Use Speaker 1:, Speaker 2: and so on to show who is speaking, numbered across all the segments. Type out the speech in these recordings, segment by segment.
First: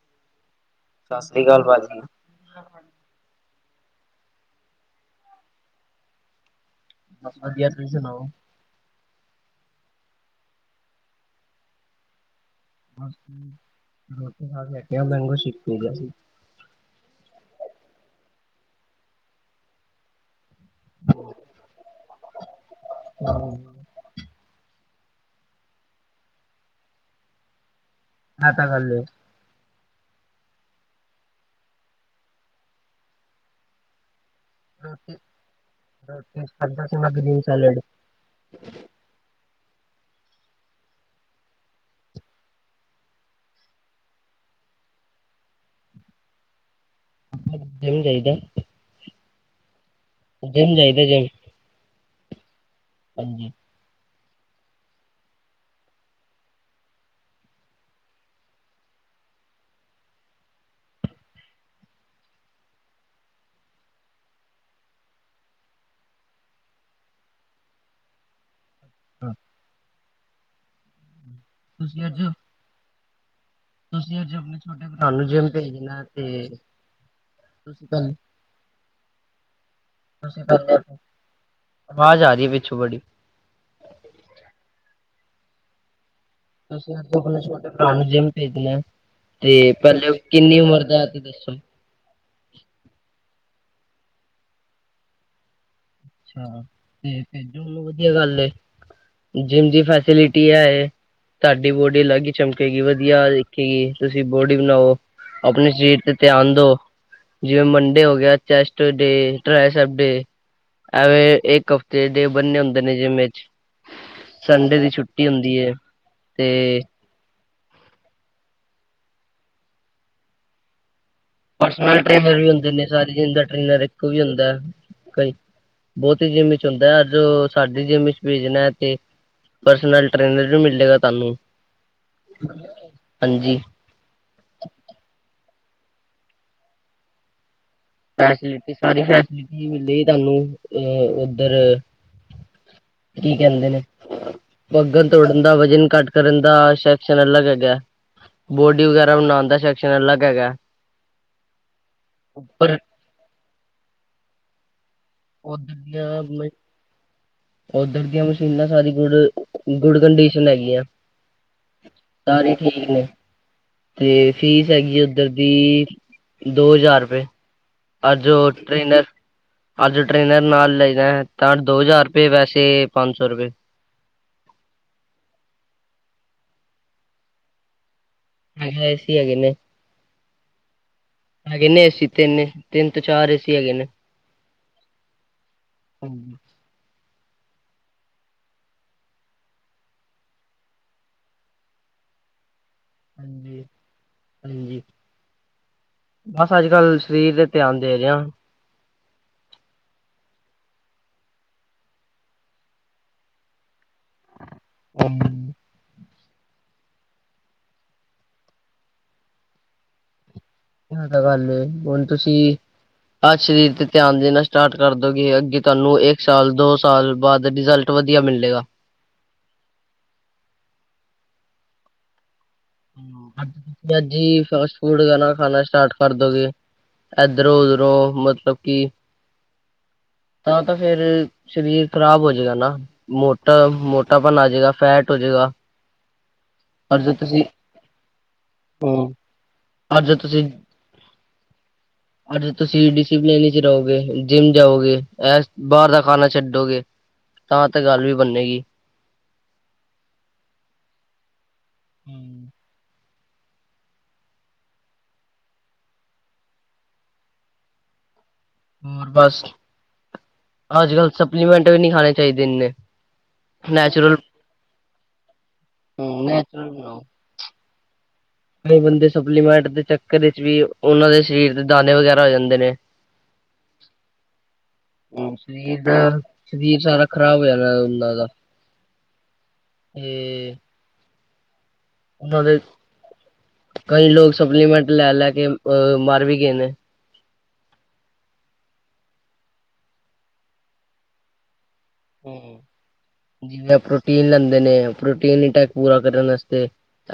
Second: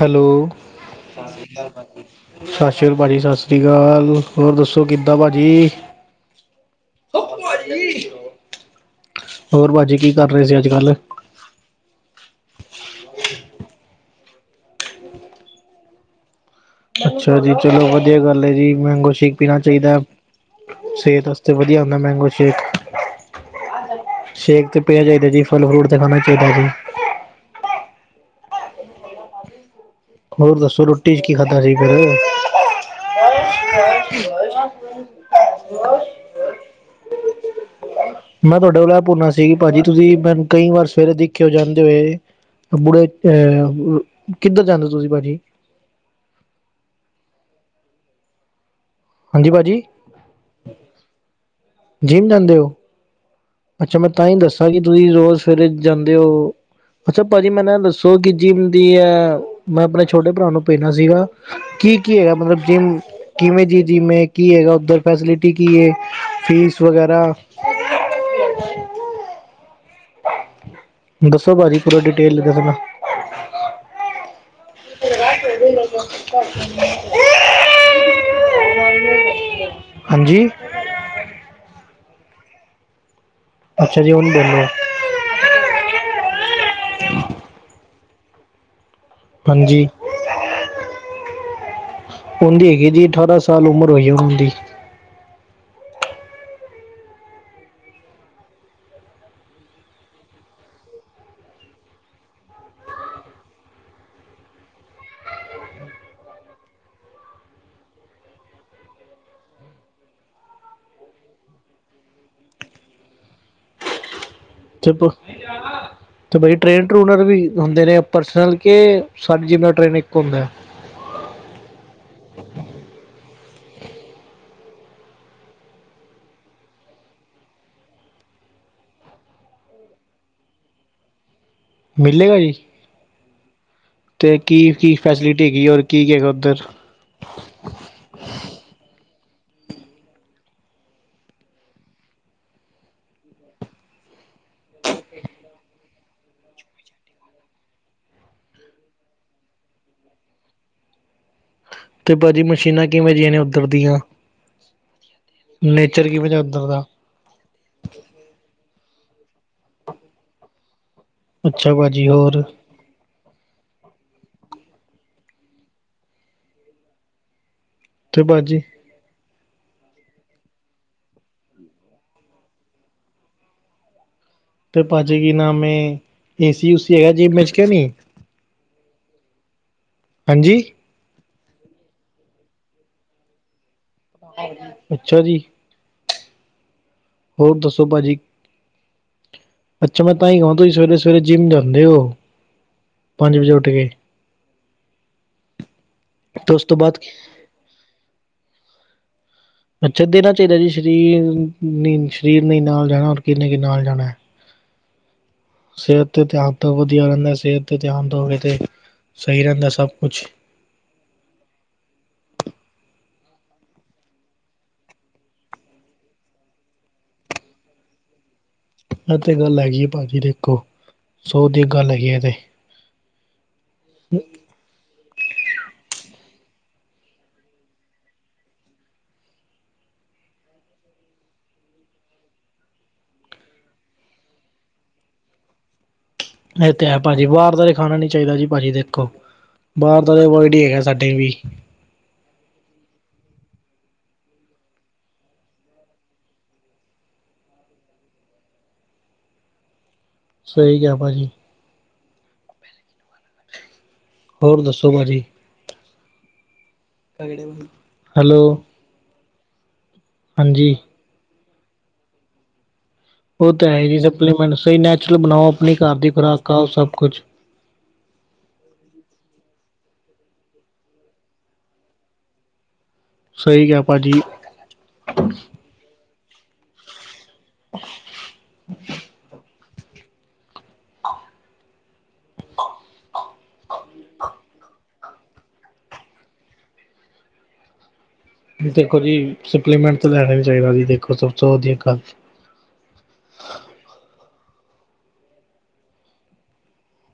Speaker 1: Hello. ਸਤਿ ਸ਼੍ਰੀ ਅਕਾਲ ਭਾਜੀ, ਸਤਿ ਸ਼੍ਰੀ ਅਕਾਲ। ਹੋਰ ਦੱਸੋ ਕਿੱਦਾਂ ਭਾਜੀ?
Speaker 2: ਬਸ ਵਧੀਆ ਤੁਸੀਂ ਸੁਣਾਓ?
Speaker 1: ਹੋਰ ਬਾਜੀ, ਕੀ ਕਰ ਰਹੇ ਸੀ ਅੱਜ ਕੱਲ?
Speaker 2: ਬਾਸ ਰੋਟੀ ਖਾ ਕੇ ਹਟਿਆਂ, ਮੰਗੋ ਸ਼ੇਕ ਪੀ ਰਯਾ ਸੀ।
Speaker 1: ਅੱਛਾ ਜੀ, ਚਲੋ ਵਧੀਆ ਗੱਲ ਐ ਜੀ, ਮੈਂਗੋ ਸ਼ੇਕ ਪੀਨਾ ਚਾਹੀਦਾ। ਸੇਹਤ ਵਾਸਤੇ ਵਧੀਆ ਹੁੰਦਾ ਮੈਂਗੋ ਸ਼ੇਕ, ਸ਼ੇਕ ਤੇ ਪੀਨਾ ਚਾਹੀਦਾ ਜੀ, ਫਲ-ਫਰੂਟ ਤੇ ਖਾਨਾ ਚਾਹੀਦਾ ਜੀ।
Speaker 2: ਐ ਤਾਂ ਗੱਲ ਏ।
Speaker 1: ਹੋਰ ਦੱਸੋ ਰੋਟੀ 'ਚ ਕੀ ਖਾਧਾ ਸੀ ਫੇਰ?
Speaker 2: ਰੋਟੀ ਰੋਟੀ ਖਾਦਾ ਸੀ ਮੈਂ ਗ੍ਰੀਨ ਸੈਲਡ।
Speaker 1: ਮੈਂ ਤੁਹਾਡੇ ਕੋਲ ਏਹ ਪੁੰਨਾ ਨਹੀਂ ਭਾਜੀ ਤੁਸੀਂ ਮੈਨੂੰ ਕਈ ਵਾਰ ਸਵੇਰੇ ਦਿਖੇ ਹੋ ਜਾਂਦੇ ਹੋਏ। ਬੁਢੇ ਅਹ ਕਿੱਧਰ ਜਾਂਦੇ ਓ ਤੁਸੀਂ ਭਾਜੀ?
Speaker 2: ਜਿੰਮ ਜਾਇਦਾ।
Speaker 1: ਹਾਂਜੀ ਪਾਜੀ?
Speaker 2: ਜਿੰਮ ਜਾਈਦਾ ਜਿੰਮ।
Speaker 1: ਜਿੰਮ ਜਾਂਦੇ ਓ?
Speaker 2: ਹਾਂਜੀ।
Speaker 1: ਅੱਛਾ, ਮੈਂ ਤਾਂਹੀ ਦੱਸਾਂ ਕਿ ਤੁਸੀਂ ਰੋਜ਼ ਸਵੇਰੇ ਜਾਂਦੇ ਓ। ਅੱਛਾ, ਭਾਜੀ ਮੈਂਨੂੰ ਇਹ ਦੱਸੋ ਕਿ ਜਿਮ ਦੀ ਆ ਮੈਂ ਅਪਨੇ ਛੋਟੇ ਭਰਾ ਨੂੰ ਭੇਜਣਾ ਸੀਗਾ। ਕੀ ਕੀ ਹੈਗਾ? ਮਤਲਬ ਜਿੰਮ ਕਿਵੇਂ ਜੀ ਜਿੰਮ ਐ, ਕੀ ਹੈਗਾ ਉੱਧਰ, ਫੈਸਿਲਿਟੀ ਕੀ ਏ? ਫੀਸ ਵਗੈਰਾ। [unintelligible]
Speaker 2: [inaudible]
Speaker 1: ਦੱਸੋ ਭਾਜੀ, ਪੂਰਾ
Speaker 2: ਤੁਸੀਂ ਅੱਜ
Speaker 1: ਡਿਟੇਲ ਚ ਦੱਸਨਾ।
Speaker 2: ਤੁਸੀਂ ਅੱਜ ਆਪਣੇ ਛੋਟੇ ਭਰਾ ਨੂੰ ਜਿੰਮ ਭੇਜਣਾ ਤੇ ਤੁਸੀਂ ਤੁਸੀ
Speaker 1: ਹਾਂਜੀ
Speaker 2: [unintelligible] ਆਵਾਜ਼ ਆ ਰਹੀ ਐ ਪਿੱਛੋਂ ਬੜੀ।
Speaker 1: ਅੱਛਾ ਜੀ ਹੁਨ ਬੋਲੋ।
Speaker 2: ਤੁਸੀ [unintelligible] ਅਪਨੇ ਛੋਟੇ ਭਰਾ ਨੂੰ ਜਿੰਮ ਭੇਜਨਾ ਐ ਤੇ
Speaker 1: ਹਾਂਜੀ
Speaker 2: ਪਹਿਲੇ ਕਿੰਨੀ ਉਮਰ ਦਾ, ਐ ਤੇ ਦੱਸੋ
Speaker 1: ਉਂਦੀ ਹੈਗੀ ਜੀ ਅਠਾਰਾਂ ਸਾਲ ਉਮਰ ਹੋਈ ਉਨ ਦੀ
Speaker 2: ਅੱਛਾ ਤੇ ਭੇਜੋ, ਚਲੋ ਵਧੀਆ ਗੱਲ ਏ। ਜਿੰਮ ਦੀ ਫੈਸਿਲਿਟੀ ਐ ਏ। ਤਾਡੀ ਬੋਡੀ ਅਲੱਗ ਈ ਚਮਕੇਗੀ ਵਧੀਆ ਦਿਖੇਗੀ। ਤੁਸੀਂ ਬੋਡੀ ਬਣਾਔ ਆਪਣੇ ਸਰੀਰ ਤੇ ਧਿਆਨ ਦੋ ਜਿਵੇਂ ਮੰਡੇ ਹੋ ਗਿਆ ਚੈਸਟ ਡੇ, ਟ੍ਰੈਸਪ ਡੇ ਐਵੇਂ ਇਕ ਹਫ਼ਤੇ ਡੇ ਬੰਨੇ ਹੁੰਦੇ ਨੇ ਜਿੰਮ ਇੱਚ ਸੰਡੇ ਦੀ
Speaker 1: ਤੇ
Speaker 2: ਛੁੱਟੀ ਹੁੰਦੀ ਏ ਤੇ
Speaker 1: ਔਨਾ ਨੂੰ ਵੀ ਹੁੰਦੇ ਨੇ ਪਰਸਨਲ ਕੇ ਸਾਡੀ ਜਿੰਮ ਦਾ ਟ੍ਰੇਨਰ ਇੱਕੋ ਹੁੰਦੈ।
Speaker 2: ਪਰਨਲ ਟ੍ਰੇਨਰ ਵੀ ਹੁੰਦੇ ਨੇ ਸਾਰੇ ਜਿੰਮ ਦਾ ਟ੍ਰੇਨਰ ਇੱਕੋ ਵੀ ਹੁੰਦੈ ਕਈ ਬਹੁਤੀ ਜਿੰਮ ਇੱਚ ਹੁੰਦੈ ਔਰ ਜੋਬ ਸਾਡੀ ਜਿਮ ਇੱਚ ਭੇਜਨੈ ਤੇ ਪਰਸਨਲ ਟ੍ਰੇਨਰ ਨੀ ਮਿਲ ਜੇਗਾ ਤੁਾਨੂੰ।
Speaker 1: ਮਿਲੇਗਾ ਜੀ
Speaker 2: ਹਾਂਜੀ।
Speaker 1: ਤੇ ਕੀ-ਕੀ ਫੈਸਿਲਿਟੀ ਹੈਗੀ ਏ ਹੋਰ ਕੀ-ਕੀ ਹੈਗੈ ਉੱਧਰ?
Speaker 2: ਫੈਸਿਲਿਟੀ, ਸਾਰੀ ਫੈਸਿਲਿਟੀ ਵੀ ਮਿਲੇਗੀ ਤਾਨੂੰ ਏ ਔਦਰ। ਕੀ ਕੈਂਦੇ ਨੇ? ਭੱਗਨ-ਦੋੜਨ ਦਾ, ਵਜਨ ਘੱਟ ਕਰਨ ਦਾ ਸੈਕਸ਼ਨ ਅਲਗ ਹੈਗੈ। ਬੋਡੀ ਵਗੈਰਾ ਬਨਾਣ ਦਾ ਸੈਕਸ਼ਨ ਅਲਗ ਹੈਗੈ।
Speaker 1: [inaudible] ਤੇ ਪਾ ਜੀ ਮਸ਼ੀਨਾਂ ਕਿਵੇਂ ਜਿਹੀਆਂ ਨੇ ਔਧਰ ਦੀਆਂ? ਨੇਚਰ ਕਿਵੇਂ ਜਿਐ ਔਧਰ ਦਾ?
Speaker 2: ਔਧਰ ਦੀਆਂ ਮਸ਼ੀਨਾਂ ਸਾਰੀ ਗੁਡ, ਗੁੱਡ ਕੰਡੀਸ਼ਨ ਹੈਗੀਆਂ।
Speaker 1: ਅੱਛਾ ਭਾਜੀ ਹੋਰ
Speaker 2: ਸਾਰੇ ਤੇ ਫੀਸ ਹੈਗੀ ਏ ਔਧਰ ਦੀ ਦੋ ਹਜ਼ਾਰ ਰੁਪਏ। ਆ
Speaker 1: ਤੇ
Speaker 2: ਜੋ
Speaker 1: ਭਾਜੀ
Speaker 2: ਟ੍ਰੇਨਰ ਅੱਜ ਟ੍ਰੇਨਰ ਨਾਲ ਲਈਦੈ ਤਾਂ ਦੋ ਹਜ਼ਾਰ ਰੁਪਏ, ਵੈਸੇ ਪੰਜ ਸੌ ਰੁਪਏ।
Speaker 1: ਤੇ ਭਾ ਜੇ ਕੀ ਨਾਮ ਏ ਏਸੀ-ਉਸੀ ਹੈ ਜਿੰਮ ਇੱਚ, ਕੇ ਨਈ।
Speaker 2: ਹੈਗਾ, ਏਸੀ ਹੈਗੇ ਨੇ।
Speaker 1: ਹਾਂਜੀ।
Speaker 2: ਹੈਗੇ ਨੇ ਏਸੀ ਤਿੰਨ ਏ। ਤਿੰਨ ਤੋਂ ਚਾਰ ਏਸੀ ਹੈਗੇ ਨੇ।
Speaker 1: ਅੱਛਾ ਜੀ।
Speaker 2: ਹੂੰ।
Speaker 1: ਹੋਰ ਦੱਸੋ ਭਾਜੀ। ਅੱਛਾ ਮੈਂ ਤਾਂ ਈ ਕਵਾਂ ਤੁਸੀ ਸਵੇਰੇ-ਸਵੇਰੇ ਜਿੰਮ ਜਾਂਦੇ ਔ, ਪੰਜ ਵਜੇ
Speaker 2: ਹਾਂਜੀ,
Speaker 1: ਉੱਠ ਕੇ।
Speaker 2: ਬਸ
Speaker 1: ਤੇ ਉਸ
Speaker 2: ਅੱਜ
Speaker 1: ਤੋਂ ਬਾਅਦ
Speaker 2: ਕੱਲ ਸਰੀਰ ਤੇ ਧਿਆਨ ਦੇ ਰਿਆਂ।
Speaker 1: ਅੱਛਾ ਦੇਣਾ ਚਾਹੀਦੈ ਜੀ ਸ਼ਰੀਰ ਨੇ, ਸ਼ਰੀਰ ਨੇ ਈ ਨਾਲ ਜਾਣਾ ਔਰ ਕਿੰਨੇ ਕ ਨਾਲ ਜਾਣੈ।
Speaker 2: ਅਮ।
Speaker 1: ਸੇਅਤ ਤੇ ਧਿਆਨ ਤੋਂ ਵਧੀਆ ਰੈਂਦਾ ਸੇਅਤ ਤੇ ਧਿਆਨ ਦੋਗੇ ਤੇ ਸਈ ਰੇਂਦਾ ਸਭ ਕੁਛ।
Speaker 2: ਇਹ ਤਾਂ ਗੱਲ ਏ। ਹੁਣ ਤੁਸੀ ਅੱਜ ਸਰੀਰ ਤੇ ਧਿਆਨ ਦੇਣਾ ਸਟਾਰਟ ਕਰ ਦੋਗੇ ਅੱਗੇ ਤੁਆਨੂੰ ਇੱਕ ਸਾਲ, ਦੋ ਸਾਲ ਬਾਦ ਰਿਜ਼ਲਟ ਵਧੀਆ ਮਿਲੇਗਾ।
Speaker 1: ਐ ਤੇ ਗੱਲ ਹੈਗੀ ਏ ਪਾ ਜੀ ਦੇਖੋ ਸੋ ਦੀ ਇੱਕ ਗੱਲ ਹੈਗੀ ਏ ਐ ਤੇ
Speaker 2: ਜੀ ਫਾਸਟ ਫੂਡ ਰੋਜਾਨਾ ਖਾਣਾ ਸਟਾਰਟ ਕਰ ਦੋਗੇ ਇਧਰੋਂ ਉਧਰੋਂ ਮਤਲਬ ਕਿ ਤਾਂ ਤੇ ਫੇਰ ਸਰੀਰ ਖ਼ਰਾਬ ਹੋਜੇਗਾ ਨਾ। ਮੋਟਾ, ਮੋਟਾਪਨ ਆ ਜੇਗਾ, ਫੈਟ ਹੋਜੇਗਾ।
Speaker 1: ਐ ਤੇ ਹੈ ਭਾਜੀ ਬਾਰ ਦਾ ਤੇ ਖਾਣਾ ਨੀ ਚਾਈਦਾ ਜੀ ਪਾਜੀ
Speaker 2: ਹੂੰ
Speaker 1: ਦੇਖੋ,
Speaker 2: ਔਰ
Speaker 1: ਬਾਰ ਦਾ
Speaker 2: ਜੇ
Speaker 1: ਤੇ
Speaker 2: ਤੁਸੀਂ
Speaker 1: ਅਵੋਇਡ ਹੀ ਹੈਗੈ ਸਾਡੇ ਵੀ।
Speaker 2: ਅੱਜ ਤੁਸੀਂ ਡਿਸੀਪਲਨ ਇੱਚ ਰਔਗੇ, ਜਿੰਮ ਜਾਔਗੇ, ਐਸ, ਬਾਰ ਦਾ ਖਾਣਾ ਛੱਡੋਗੇ ਤਾਂ ਤੇ ਗੱਲ ਵੀ ਬੰਨੇਗੀ।
Speaker 1: ਸਈ ਕਿਐ ਪਾਜੀ।
Speaker 2: ਹੂੰ।
Speaker 1: ਹੋਰ ਦੱਸੋ ਭਾਅਜੀੀ। ਹੈਲੋ?
Speaker 2: ਹੋਰ ਬਸ।
Speaker 1: ਹਾਂਜੀ
Speaker 2: ਅੱਜ ਕੱਲ੍ਹ ਸਪਲੀਮੈਂਟ ਵੀ ਨਹੀਂੀ ਖਾਣੇ ਚਾਹੀਦੇ ਇਨੇ।
Speaker 1: ਉਹ ਤਾਂ ਹੈ ਜੀ ਸਪਲੀਮੈਂਟ ਸਹੀ ਨੈਚੁਰਲ ਬਣਾਓ ਆਪਣੀ ਘਰ ਦੀ
Speaker 2: ਹੂੰ
Speaker 1: ਖੁਰਾਕ ਖਾਓ
Speaker 2: ਨੈਚੁਰਲ
Speaker 1: ਸਭ
Speaker 2: ਬਣਾਓ
Speaker 1: ਕੁਛ।
Speaker 2: ਕਈ ਬੰਦੇ ਸਪਲੀਮੈਂਟ ਦੇ ਚੱਕਰ ਵਿੱਚ ਵੀ ਉਹਨਾਂ ਦੇ ਸਰੀਰ ਦੇ ਦਾਣੇ ਵਗੈਰਾ ਹੋ ਜਾਂਦੇ ਨੇ।
Speaker 1: ਸਹੀ ਕਿਹਾ ਭਾਜੀ।
Speaker 2: ਹਮ ਸਰੀਰ ਦਾ ਸਰੀਰ ਸਾਰਾ। ਖ਼ਰਾਬ ਹੋ ਨਾਂ ਦਾ। ਹਮ ਉਹਨਾਂ ਦੇ ਕਈ ਲੋਕ ਸਪਲੀਮੈਂਟ ਲੈ ਲੈ ਕੇ ਅਹ ਮਰ ਵੀ ਗਏ ਨੇ।
Speaker 1: ਦੇਖੋ ਜੀ ਸਪਲੀਮੈਂਟ ਤਾਂ ਲੈਣਾ ਵੀ ਚਾਹੀਦਾ ਜੀ ਦੇਖੋ ਸਭ ਤੋਂ ਵਧੀਆ ਗੱਲ।
Speaker 2: ਹਮ ਜਿਵੇਂ ਪ੍ਰੋਟੀਨ ਲੈਂਦੇ ਨੇ' ਪ੍ਰੋਟੀਨ ਇਟੈਕ ਪੂਰਾ ਕਰਨ ਵਾਸਤੇ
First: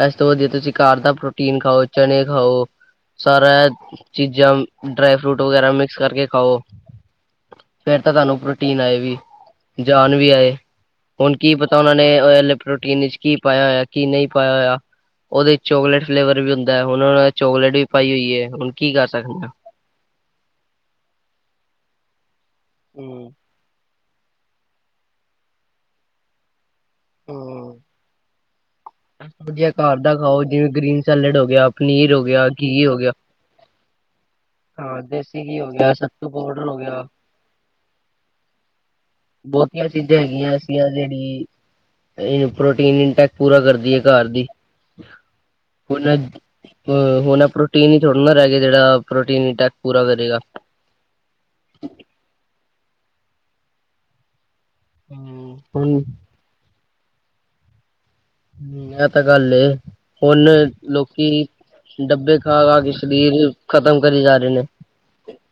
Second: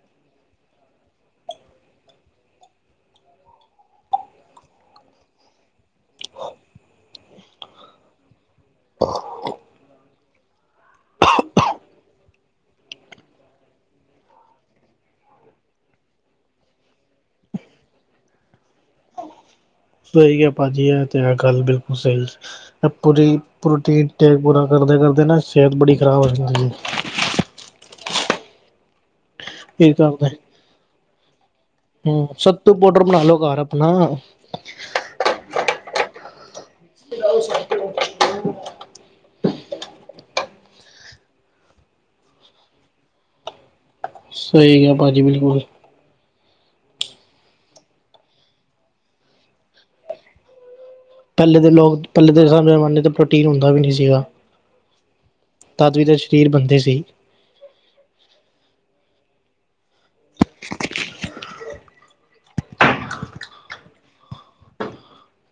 Speaker 2: ਇਸ ਤੋਂ ਵਧੀਆ ਤੁਸੀਂ ਘਰ ਦਾ ਪ੍ਰੋਟੀਨ ਖਾਓ ਚਣੇ ਖਾਓ। ਸਾਰਾ ਚੀਜ਼ਾਂ ਡਰਾਈ ਫਰੂਟ ਵਗੈਰਾ ਮਿਕਸ ਕਰਕੇ ਖਾਓ। ਫੇਰ ਤਾਂ ਤੁਹਾਨੂੰ ਪ੍ਰੋਟੀਨ ਆਏ ਵੀ। ਜਾਾਨ ਵੀ ਆਏ। ਹੁਣ ਕੀ ਪਤਾ ਉਹਨਾਂ ਨੇ ਪ੍ਰੋਟੀਨ ਵਿੱਚ ਕੀ ਪਾਇਆ ਹੋਇਆ ਕੀ ਨਹੀਂ ਪਾਇਆ ਹੋਇਆ। ਉਹਦੇ ਚੋਕਲੇਟ ਫਲੇਵਰ ਵੀ ਹੁੰਦਾ ਹੈ ਹੁਣ ਉਹ ਚੋਕਲੇਟ ਵੀ ਪਾਈ ਹੋਈ ਹੈ' ਹੁਣ ਕੀ ਕਰ ਸਕਦਾ।
Speaker 1: ਸਹੀ ਹੈ ਭਾਜੀ ਇਹ ਤੇ ਆ ਗੱਲ ਬਿਲਕੁਲ ਸਹੀ ਪੂਰੀ ਪ੍ਰੋਟੀਨ। ਟੇਕ ਪੂਰਾ ਕਰਦੇ ਕਰਦੇ ਨਾ ਸਿਹਤ ਬੜੀ ਖਰਾਬ ਹੋ ਜਾਂਦੀ ਜ।
Speaker 2: ਹ ਅ ਅ ਵਦੀਆ
Speaker 1: ਹੈ ਇਹ
Speaker 2: ਘਰ ਦਾ ਖਾਓ ਜਿਵੇਂ ਗ੍ਰੀਨ ਸੈਲਡ ਹੋ ਗਿਆ ਪਨੀਰ ਹੋ
Speaker 1: ਹਮ
Speaker 2: ਗਿਆ
Speaker 1: ਸੱਤੂ
Speaker 2: ਘੀ ਹੋ
Speaker 1: ਪਾੋਡਰ
Speaker 2: ਗਿਆ
Speaker 1: ਬਣਾ ਲੋ ਘਰ ਆਪਣਾ
Speaker 2: ਹਾਂ ਦੇਸੀ ਘੀ ਹੋ ਗਿਆ ਸੱਤੂ ਪਾਊਡਰ ਹੋ ਗਿਆ
Speaker 1: [inaudible] [inaudible]
Speaker 2: ਬਹੁਤੀਆਂ ਚੀਜ਼ਾਂ ਹੈਗੀਆਂ ਅਸੀੀਆਂ ਜਿਹੜੀ ਇਹਨੂੰ ਪ੍ਰੋਟੀਨ ਇਨਟੈਕ ਪੂਰਾ ਕਰਦੀ ਹੈ ਘਰ ਦੀ
Speaker 1: ਸਹੀ ਹੈ ਭਾਜੀ ਬਿਲਕੁਲ
Speaker 2: ਹੁਣ ਹੁਣ ਪ੍ਰੋਟੀਨ ਹੀ ਥੋੜ੍ਹਾ ਨਾ ਰਹਿ ਗ ਜਿਹੜਾ ਪ੍ਰੋਟੀਨ ਟੈਕ ਪੂਰਾ ਕਰੇਗਾ
Speaker 1: ਪਹਿਲੇ ਦੇ ਲੋਕ ਪਹਿਲੇ ਦੇ ਜ਼ਮਾਨੇ ਤੇ ਪ੍ਰੋਟੀਨ ਹੁੰਦਾ ਵੀ ਨਹੀਂ
Speaker 2: ਹਮ ਹੁਣ
Speaker 1: ਸੀਗਾਦ ਵੀ ਅਖੀਰ ਬੰਦੇ ਸੀ
Speaker 2: ਹਮ ਇਹ ਤਾਂ ਗੱਲ ਏ ਹੁਣ ਲੋਕੀ ਡੱਬੇ ਖਾ ਖਾ ਕੇ ਸਰੀਰ ਖ਼ਤਮ ਕਰੀ ਜਾ ਰਹੇ ਨੇ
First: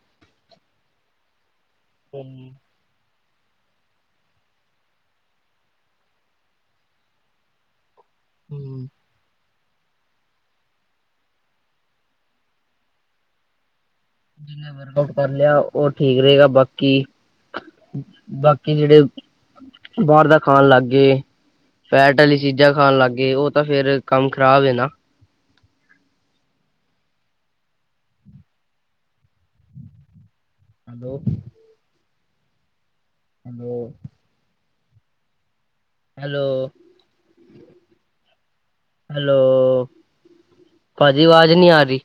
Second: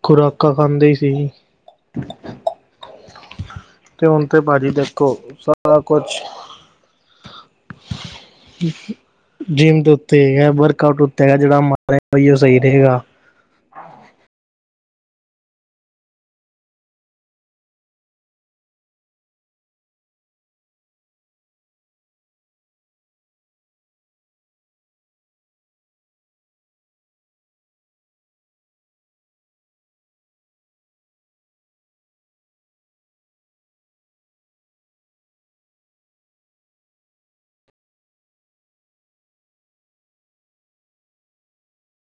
Speaker 1: ਖੁਰਾਕਾਂ ਖਾਂਦੇ ਇ ਸੀ
Speaker 2: ਹਮ
Speaker 1: ਤੇ ਹੁਣ ਤੇ ਭਾਜੀ ਦੇਖੋ ਸਾਰਾ ਕੁਛ ਜਿੰਮ ਦੇ ਉੱਤੇ ਹੈਗਾ ਵਰਕ ਆਊਟ ਉੱਤੇ ਹੈਗਾ ਜਿਹੜਾ ਮਾਰ ਬਾਈ ਉਹ ਸਹੀ ਰਹੇਗਾ
Speaker 2: ਜਿਨਾ ਵਰਕ ਆਊਟ ਕਰ ਲਿਆ ਉਹ ਠੀਕ ਰਹੇਗਾ ਬਾਕੀ ਬਾਕੀ ਜਿਹੜੇ ਬਾਹਰ ਦਾ ਖਾਣ ਲੱਗ ਗਏ। ਫੈਟ ਵਾਲੀ ਚੀਜ਼ਾਂ ਖਾਣ ਲੱਗ ਗਏ' ਉਹ ਤਾਂ ਫੇਿਰ ਕੰਮ ਖ਼ਰਾਬ ਨਾ। ਹੈਲੋ? ਹਲੋ? ਹੈਲੋ ਹੈਲੋ ਪਾਜੀ ਅਵਾਜ਼ ਨਹੀਂ ਆ ਰਹੀ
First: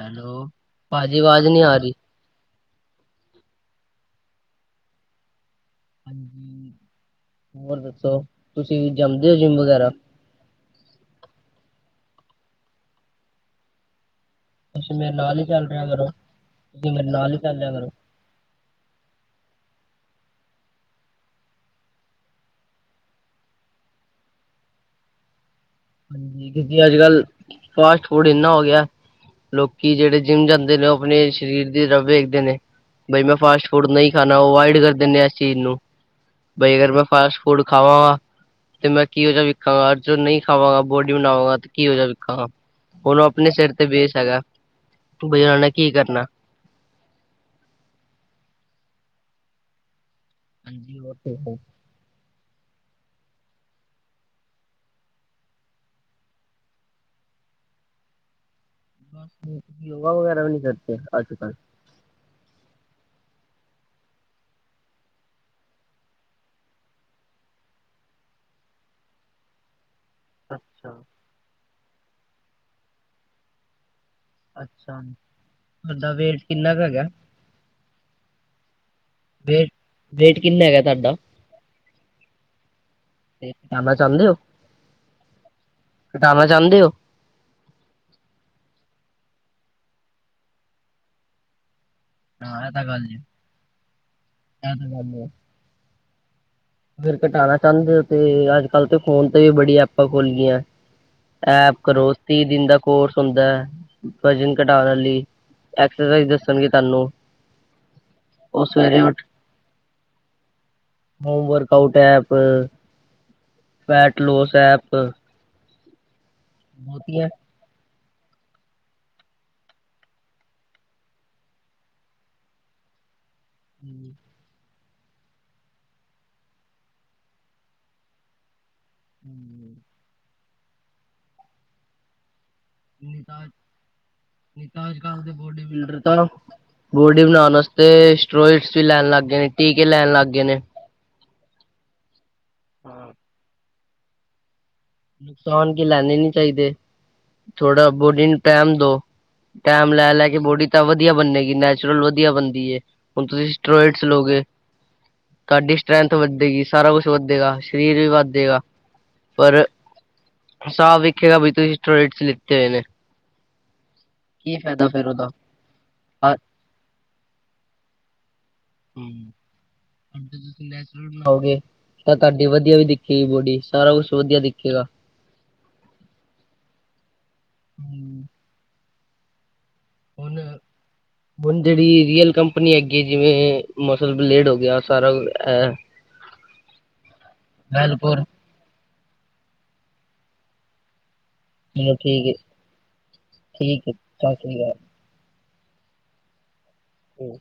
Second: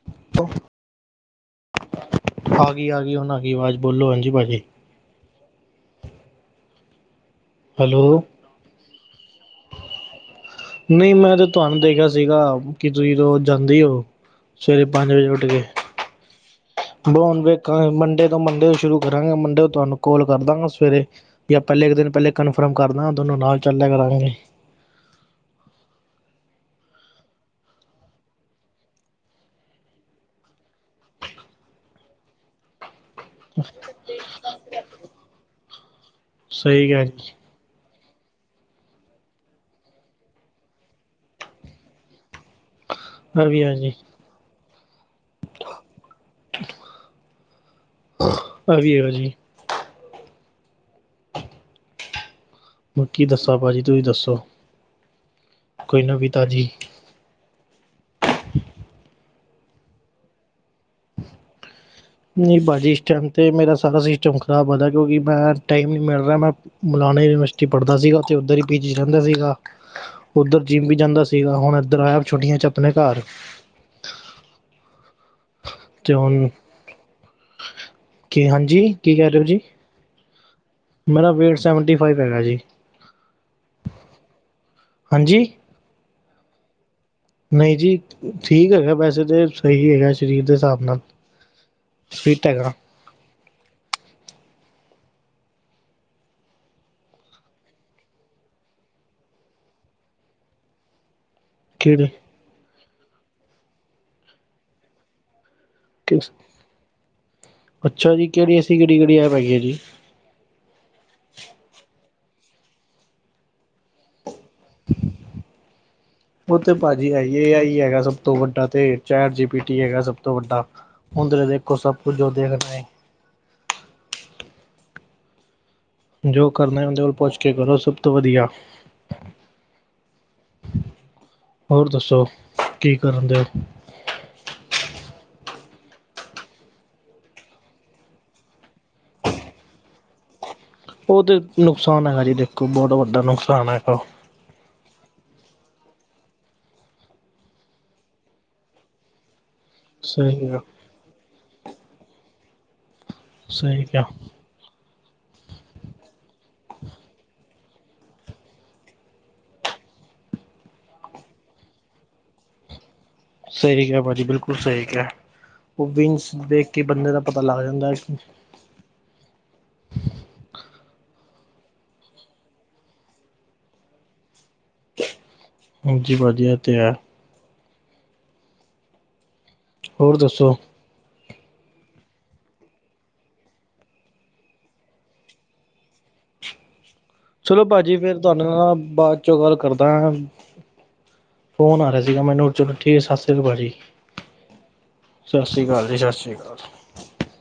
Speaker 2: ਹੈਲੋ ਪਾਜੀ ਆਵਾਜ਼ ਨਹੀਂੀ ਆ ਰਹੀ
Speaker 1: ਆ ਗਈ ਆ ਗਈ ਹੁਨ ਆਗੀ ਆਵਾਜ਼ ਬੋਲੋ ਹਾਂਜੀ ਪਾਜੀ
Speaker 2: ਹਾਂਜੀ ਹੋਰ
Speaker 1: ਹੈਲੋ
Speaker 2: ਦੱਸੋ ਤੁਸੀਂ ਵੀ ਜੰਮਦੇ ਹੋ ਜਿੰਮ ਵਗੈਰਾ
Speaker 1: ਨਹੀਂ ਮੈਂ ਤਾਂ ਤੁਹਾਨੂੰ ਦੇਖਿਆ ਸੀਗਾ ਕਿ ਤੁਸੀਂ ਜਾਂਦੀ ਹੋ ਸਵੇਰੇ
Speaker 2: ਤੁਸੀਂ
Speaker 1: ਪੰਜ
Speaker 2: ਮੇਰੇ
Speaker 1: ਵਜੇ
Speaker 2: ਨਾਲ
Speaker 1: ਉੱਠ
Speaker 2: ਹੀ
Speaker 1: ਕੇ
Speaker 2: ਚੱਲ ਕਰੋ ਤੁਸੀਂ ਮੇਰੇ ਨਾਲ ਹੀ ਚੱਲਿਆ ਕਰੋ
Speaker 1: ਵੇਖਾਂ ਮੰਡੇ ਤੋਂ ਮੰਡੇ ਤੋਂ ਸ਼ੁਰੂ ਕਰਾਂਗੇ ਮੰਡੇ ਤੋਂ ਤੁਹਾਨੂੰ ਕੋਲ ਕਰਦਾਂਗਾ ਸਵੇਰੇ ਵੀ ਪਹਿਲੇ ਇੱਕ ਦਿਨ ਪਹਿਲੇ ਕਨਫਰਮ ਕਰਦਾ ਦੋਨੋਂ ਨਾਲ ਚੱਲ ਲਿਆ ਕਰਾਂਗੇ
Speaker 2: ਹਾਂਜੀ ਅੱਜ ਕੱਲ ਫਾਸਟ ਫੂਡ ਇੰਨਾ ਹੋ ਗਿਆ। ਲੋਕੀ ਜਿਹੜੇ ਜਿੰਮ ਜਾਂਦੇ ਨੇ ਉਹ ਆਪਣੇ ਸਰੀਰ ਦੀ ਰਬ ਵੇਖਦੇ ਨੇ। ਬਈ ਮੈਂ ਫਾਸਟ ਫੂਡ ਨਹੀਂ ਖਾਣਾ ਅਵਇਡ ਕਰ ਦਿੰਦੇ ਇਸ ਚੀਜ਼ ਨੂੰ ਬਈ
Speaker 1: ਸਹੀ
Speaker 2: ਅਗਰ
Speaker 1: ਕਿਹਾ
Speaker 2: ਮੈਂ
Speaker 1: ਜੀ
Speaker 2: ਫਾਸਟ ਫੂ ਫੂਡ ਖਾਵਾਂਗਾ ਤੇ ਮੈਂ ਕਿਹੋ ਜਿਹਾ ਵੀ ਖਾਂਵਾ [unintelligible] ਅੱਜ ਨਹੀਂ ਖਾਵਾਂਗਾ ਬੋਡੀ ਬਣਾਵਾਂਗਾ ਤੇ ਕੀ ਹੋ ਜਾਵੇ ਵੇਖਾਂਗਾ ਉਹਨੂੰ
Speaker 1: ਇਹ
Speaker 2: ਆਪਣੇ
Speaker 1: ਵੀ
Speaker 2: ਸਿਰ
Speaker 1: ਹੈ
Speaker 2: ਤੇ
Speaker 1: ਜੀ
Speaker 2: ਬੇਸ ਹੈਗਾ। ਬਈ ਉਹਨਾਂ ਨੇ ਕੀ ਕਰਨਾ।
Speaker 1: ਆਹੀ ਹੈਗਾ ਜੀ।
Speaker 2: ਹਾਂਜੀ ਉਹ ਹੈ।
Speaker 1: ਕੀ ਦੱਸਾਂ ਭਾਜੀ ਤੁਸੀਂ ਦੱਸੋ ਕੋਈ ਨਵੀ ਤਾਜੀ
Speaker 2: ਯੋਗਾ ਵਗੈਰਾ ਵੀ ਨਹੀਂ ਕਰਦੇ ਅੱਜ ਕੱਲ
Speaker 1: ਨਹੀਂ ਭਾਜੀ ਇਸ ਟਾਈਮ ਤੇ ਮੇਰਾ ਸਾਰਾ ਸਿਸਟਮ ਖ਼ਰਾਬ ਆਦਾ ਕਿਉਂਕਿ ਮੈਂ ਟਾਈਮ ਨਹੀਂ ਮਿਲ ਰਿਹਾ ਮੈਂ ਮੌਲਾਨਾ ਯੂਨੀਵਰਸਿਟੀ ਪੜ੍ਹਦਾ ਸੀਗਾ ਤੇ ਉੱਧਰ ਹੀ ਪੀਜੀ ਰਹਿੰਦਾ ਸੀਗਾ। ਉੱਧਰ ਜਿਮ ਵੀ
Speaker 2: ਅੱਛਾ।
Speaker 1: ਜਾਂਦਾ ਸੀਗਾ ਹੁਣ ਇੱਧਰ ਆਇਆ ਛੁਟੀਆਂ 'ਚ ਆਪਣੇ ਘਾਰ
Speaker 2: ਅੱਛਾ ਤੁਹਾਡਾ
Speaker 1: ਅਤੇ
Speaker 2: ਵੇਟ
Speaker 1: ਹੁਣ
Speaker 2: ਕਿੰਨਾ ਕੁ ਹੈਗਾ।
Speaker 1: ਕੀ ਹਾਂਜੀ ਕੀ ਕਹਿ ਰਹੇ ਹੋ ਜੀ।
Speaker 2: ਵੇਟ ਵੇਟ ਕਿੰਨਾ ਹੈਗਾ। ਤੁਹਾਡਾ
Speaker 1: ਮੇਰਾ ਵੇਟ ਸੈਵਨਟੀ ਫਾਈਵ ਹੈਗਾ ਜੀ।
Speaker 2: ਤੇ ਘਟਾਣਾ ਚਾਹੰਦੇ ਹੋ।
Speaker 1: ਹਾਂਜੀ
Speaker 2: ਹਟਾਣਾ ਚਾਹੁੰਦੇ ਹੋ।
Speaker 1: ਨਹੀਂ ਜੀ ਠੀਕ ਹੈਗਾ ਵੈਸੇ ਤੋ ਸਹੀ ਹੈਗਾ ਸਰੀਰ ਦੇ ਹਿਸਾਬ ਨਾਲ ਫਿਟ
Speaker 2: ਹਾਂ ਐ
Speaker 1: ਹੈਗਾ
Speaker 2: ਤਾਂ ਗੱਲ ਜੇ ਏਂ ਤੇ ਗੱਲ ਏ। ਫਿਰ ਘਟਾਣਾ ਚਾਹੁੰਦੇ ਹੋ ਤੇ ਅੱਜ ਕਲ ਤੇ ਫੋਨ ਤੇ ਵੀ ਬੜੀਆਂ ਐਪਾਂ ਖੋਲ ਗਈਆ। ਐਪ
Speaker 1: ਕਿਹੜੇ
Speaker 2: ਕਰੋ ਤੀਹ ਦਿਨ ਦਾ ਕੋਰਸ ਹੁੰਦਾ ਹੈ। ਵਜਨ ਘਟਾਣ ਲਈ ਐਕਸਰਸਾਈਜ਼ ਦੱਸਣਗੇ ਤੁਹਾਨੂੰ
Speaker 1: ਅੱਛਾ ਜੀ ਕਿਹੜੀ
Speaker 2: ਉਹ
Speaker 1: ਐਸੀ ਕਿਹੜੀ
Speaker 2: ਸਵੇਰੇ
Speaker 1: ਕਿਹੜੀ
Speaker 2: ਉਠ
Speaker 1: ਐਪ ਹੈਗੀ ਹੈ ਜੀ
Speaker 2: home workout app, weight loss app
Speaker 1: ਉਹ ਤੇ ਪਾਜੀ
Speaker 2: ਬਹੁਤੀਆਂ
Speaker 1: ਆਈਏ। ਆ ਹੀ ਹੈਗਾ ਸਭ ਸਭ ਤੋਂ ਵੱਡਾ ਤੇ ਚੈਟ ਜੀ ਪੀ ਟੀ ਹੈਗਾ ਸਭ ਤੋਂ ਵੱਡਾ ਉਂਦੇ ਦੇਖੋ ਸਭ ਕੁਝ ਦੇਖਦਾ
Speaker 2: ਹੂੰ
Speaker 1: ਜੋ ਕਰਨਾ ਉਹਦੇ ਕੋਲ ਪੁੱਛ ਕੇ ਕਰੋ ਸਭ ਤੋਂ ਵਧੀਆ
Speaker 2: ਹੂੰ
Speaker 1: ਹੋਰ ਦੱਸੋ। ਕੀ ਕਰਨ ਦੇ
Speaker 2: ਨਿਤਾਜ-
Speaker 1: ਹੋ?
Speaker 2: ਨਿਤਾਜ ਕਾਲ ਦੇ ਬੋਡੀ ਬਿਲਡਰ ਤਾ ਬੋਡੀ ਬਣਾਣ ਅਸਤੇ ਸਟੋਇਸ ਵੀ ਲੈਣ ਲੱਗ ਗਏ ਨੇ ਟੀਕੇ ਲੈਣ ਲੱਗ ਗਏ ਨੇ।
Speaker 1: ਉਹ ਤੇ ਨੁਕਸਾਨ ਹੈਗਾ ਜੀ ਦੇਖੋ ਬਹੁਤ
Speaker 2: ਹਾਂ।
Speaker 1: ਵੱਡਾ ਨੁਕਸਾਨ ਹੈਗਾ।
Speaker 2: ਨੁਕਸਾਨ ਤੇ ਲੈਣੇੇ ਨੀ ਚਾਹੀਦੇ ਥੋੜਾ ਬੋਡੀ ਨੂੰ ਟਾਇਮ ਦੋ। ਟਾਈਮ ਲੈ -ਲੈ ਕੇ
Speaker 1: ਸਹੀ ਹੈ
Speaker 2: ਬੋਡੀ ਤਾਂ ਵਧੀਆ ਬਣੇਗੀ ਨੈਚੁਰਲ ਵਧੀਆ ਬਣਦੀ ਏ। ਹੁਣ ਤੁਸੀਂ
Speaker 1: ਸਹੀ
Speaker 2: ਸਟਰੋਈਏਡਜ਼
Speaker 1: ਕਿਹਾ
Speaker 2: ਲਓਗੇ। ਤੁਹਾਡੀ ਸਟਰੈਂਥ ਵੱਧੇਗੀ ਸਾਰਾ ਕੁਛ ਵੱਧੇਗਾ ਸਰੀਰ ਵੀ ਵੱਧੇਗਾ ਪਰ ਸਾਫ ਵਿਖੇਗਾ ਬਈ ਤੁਸੀਂ ਸਟੋਰੇਟ ਲਿੱਤੇ ਹੋਏ ਨੇ।
Speaker 1: ਸਹੀ ਕਿਹਾ ਭਾਜੀ ਬਿਲਕੁਲ
Speaker 2: ਕੀ
Speaker 1: ਸਹੀ
Speaker 2: ਫਾਇਦਾ
Speaker 1: ਕਿਹਾ
Speaker 2: ਫੇਰ ਉਹਦਾ।
Speaker 1: ਉਹ ਬੀਨਸ ਦੇਖ ਕੇ ਬੰਦੇ ਦਾ ਪਤਾ ਲੱਗ ਜਾਂਦਾ ਹੈ।
Speaker 2: ਹੂੰ ਜ ਤੁਸੀਂ ਨੈਚੁਰਲ ਬਣਾਓਗੇ ਤਾਂ ਤੁਹਾਡੀ ਵਧੀਆ ਵੀ ਦਿਖੇਗੀ ਬੋਡੀ ਸਾਰਾ ਕੁਛ ਵਧੀਆ ਦਿਖੇਗਾ।
Speaker 1: ਹਾਂਜੀ ਪਾਜੀ ਐ ਤੇ ਹੈ।
Speaker 2: ਹੂੰ
Speaker 1: ਹੋਰ
Speaker 2: ਹੁਣ
Speaker 1: ਦੱਸੋ।
Speaker 2: ਹੁਣ ਜਿਹੜੀ ਰੀਅਲ ਕੰਪਨੀ ਹੈਗੀ ਜਿਵੇਂ ਮਸਲ ਬਲੇਡ ਹੋ ਗਿਆ ਸਾਰਾ ਇਹ
Speaker 1: ਚਲੋ ਪਾਜੀ ਫਿਰ
Speaker 2: ਵੈਲਪੁਰ
Speaker 1: ਤੁਹਾਨੁ ਮੈ ਬਾਅਦ 'ਚੋਂ ਗੱਲ ਕਰਦਾ। ਫੋਨ ਆ
Speaker 2: ਚਲੋ
Speaker 1: ਰਿਹਾ ਸੀ ਗਾ
Speaker 2: ਠੀਕ ਹੈ
Speaker 1: ਮੈਨੁੰ ਚਲੋ ਠੀਕ ਸਤਿ ਸ਼੍ਰੀ ਅਕਾਲ ਪਾਜੀ।
Speaker 2: ਠੀਕ ਹੈ ਸਤਿ ਸ੍ਰੀ
Speaker 1: ਸਤਿ ਸ਼੍ਰੀ ਅਕਾਲ ਜੀ, ਸਤਿ ਸ਼੍ਰੀ ਅਕਾਲ।
Speaker 2: ਹਮ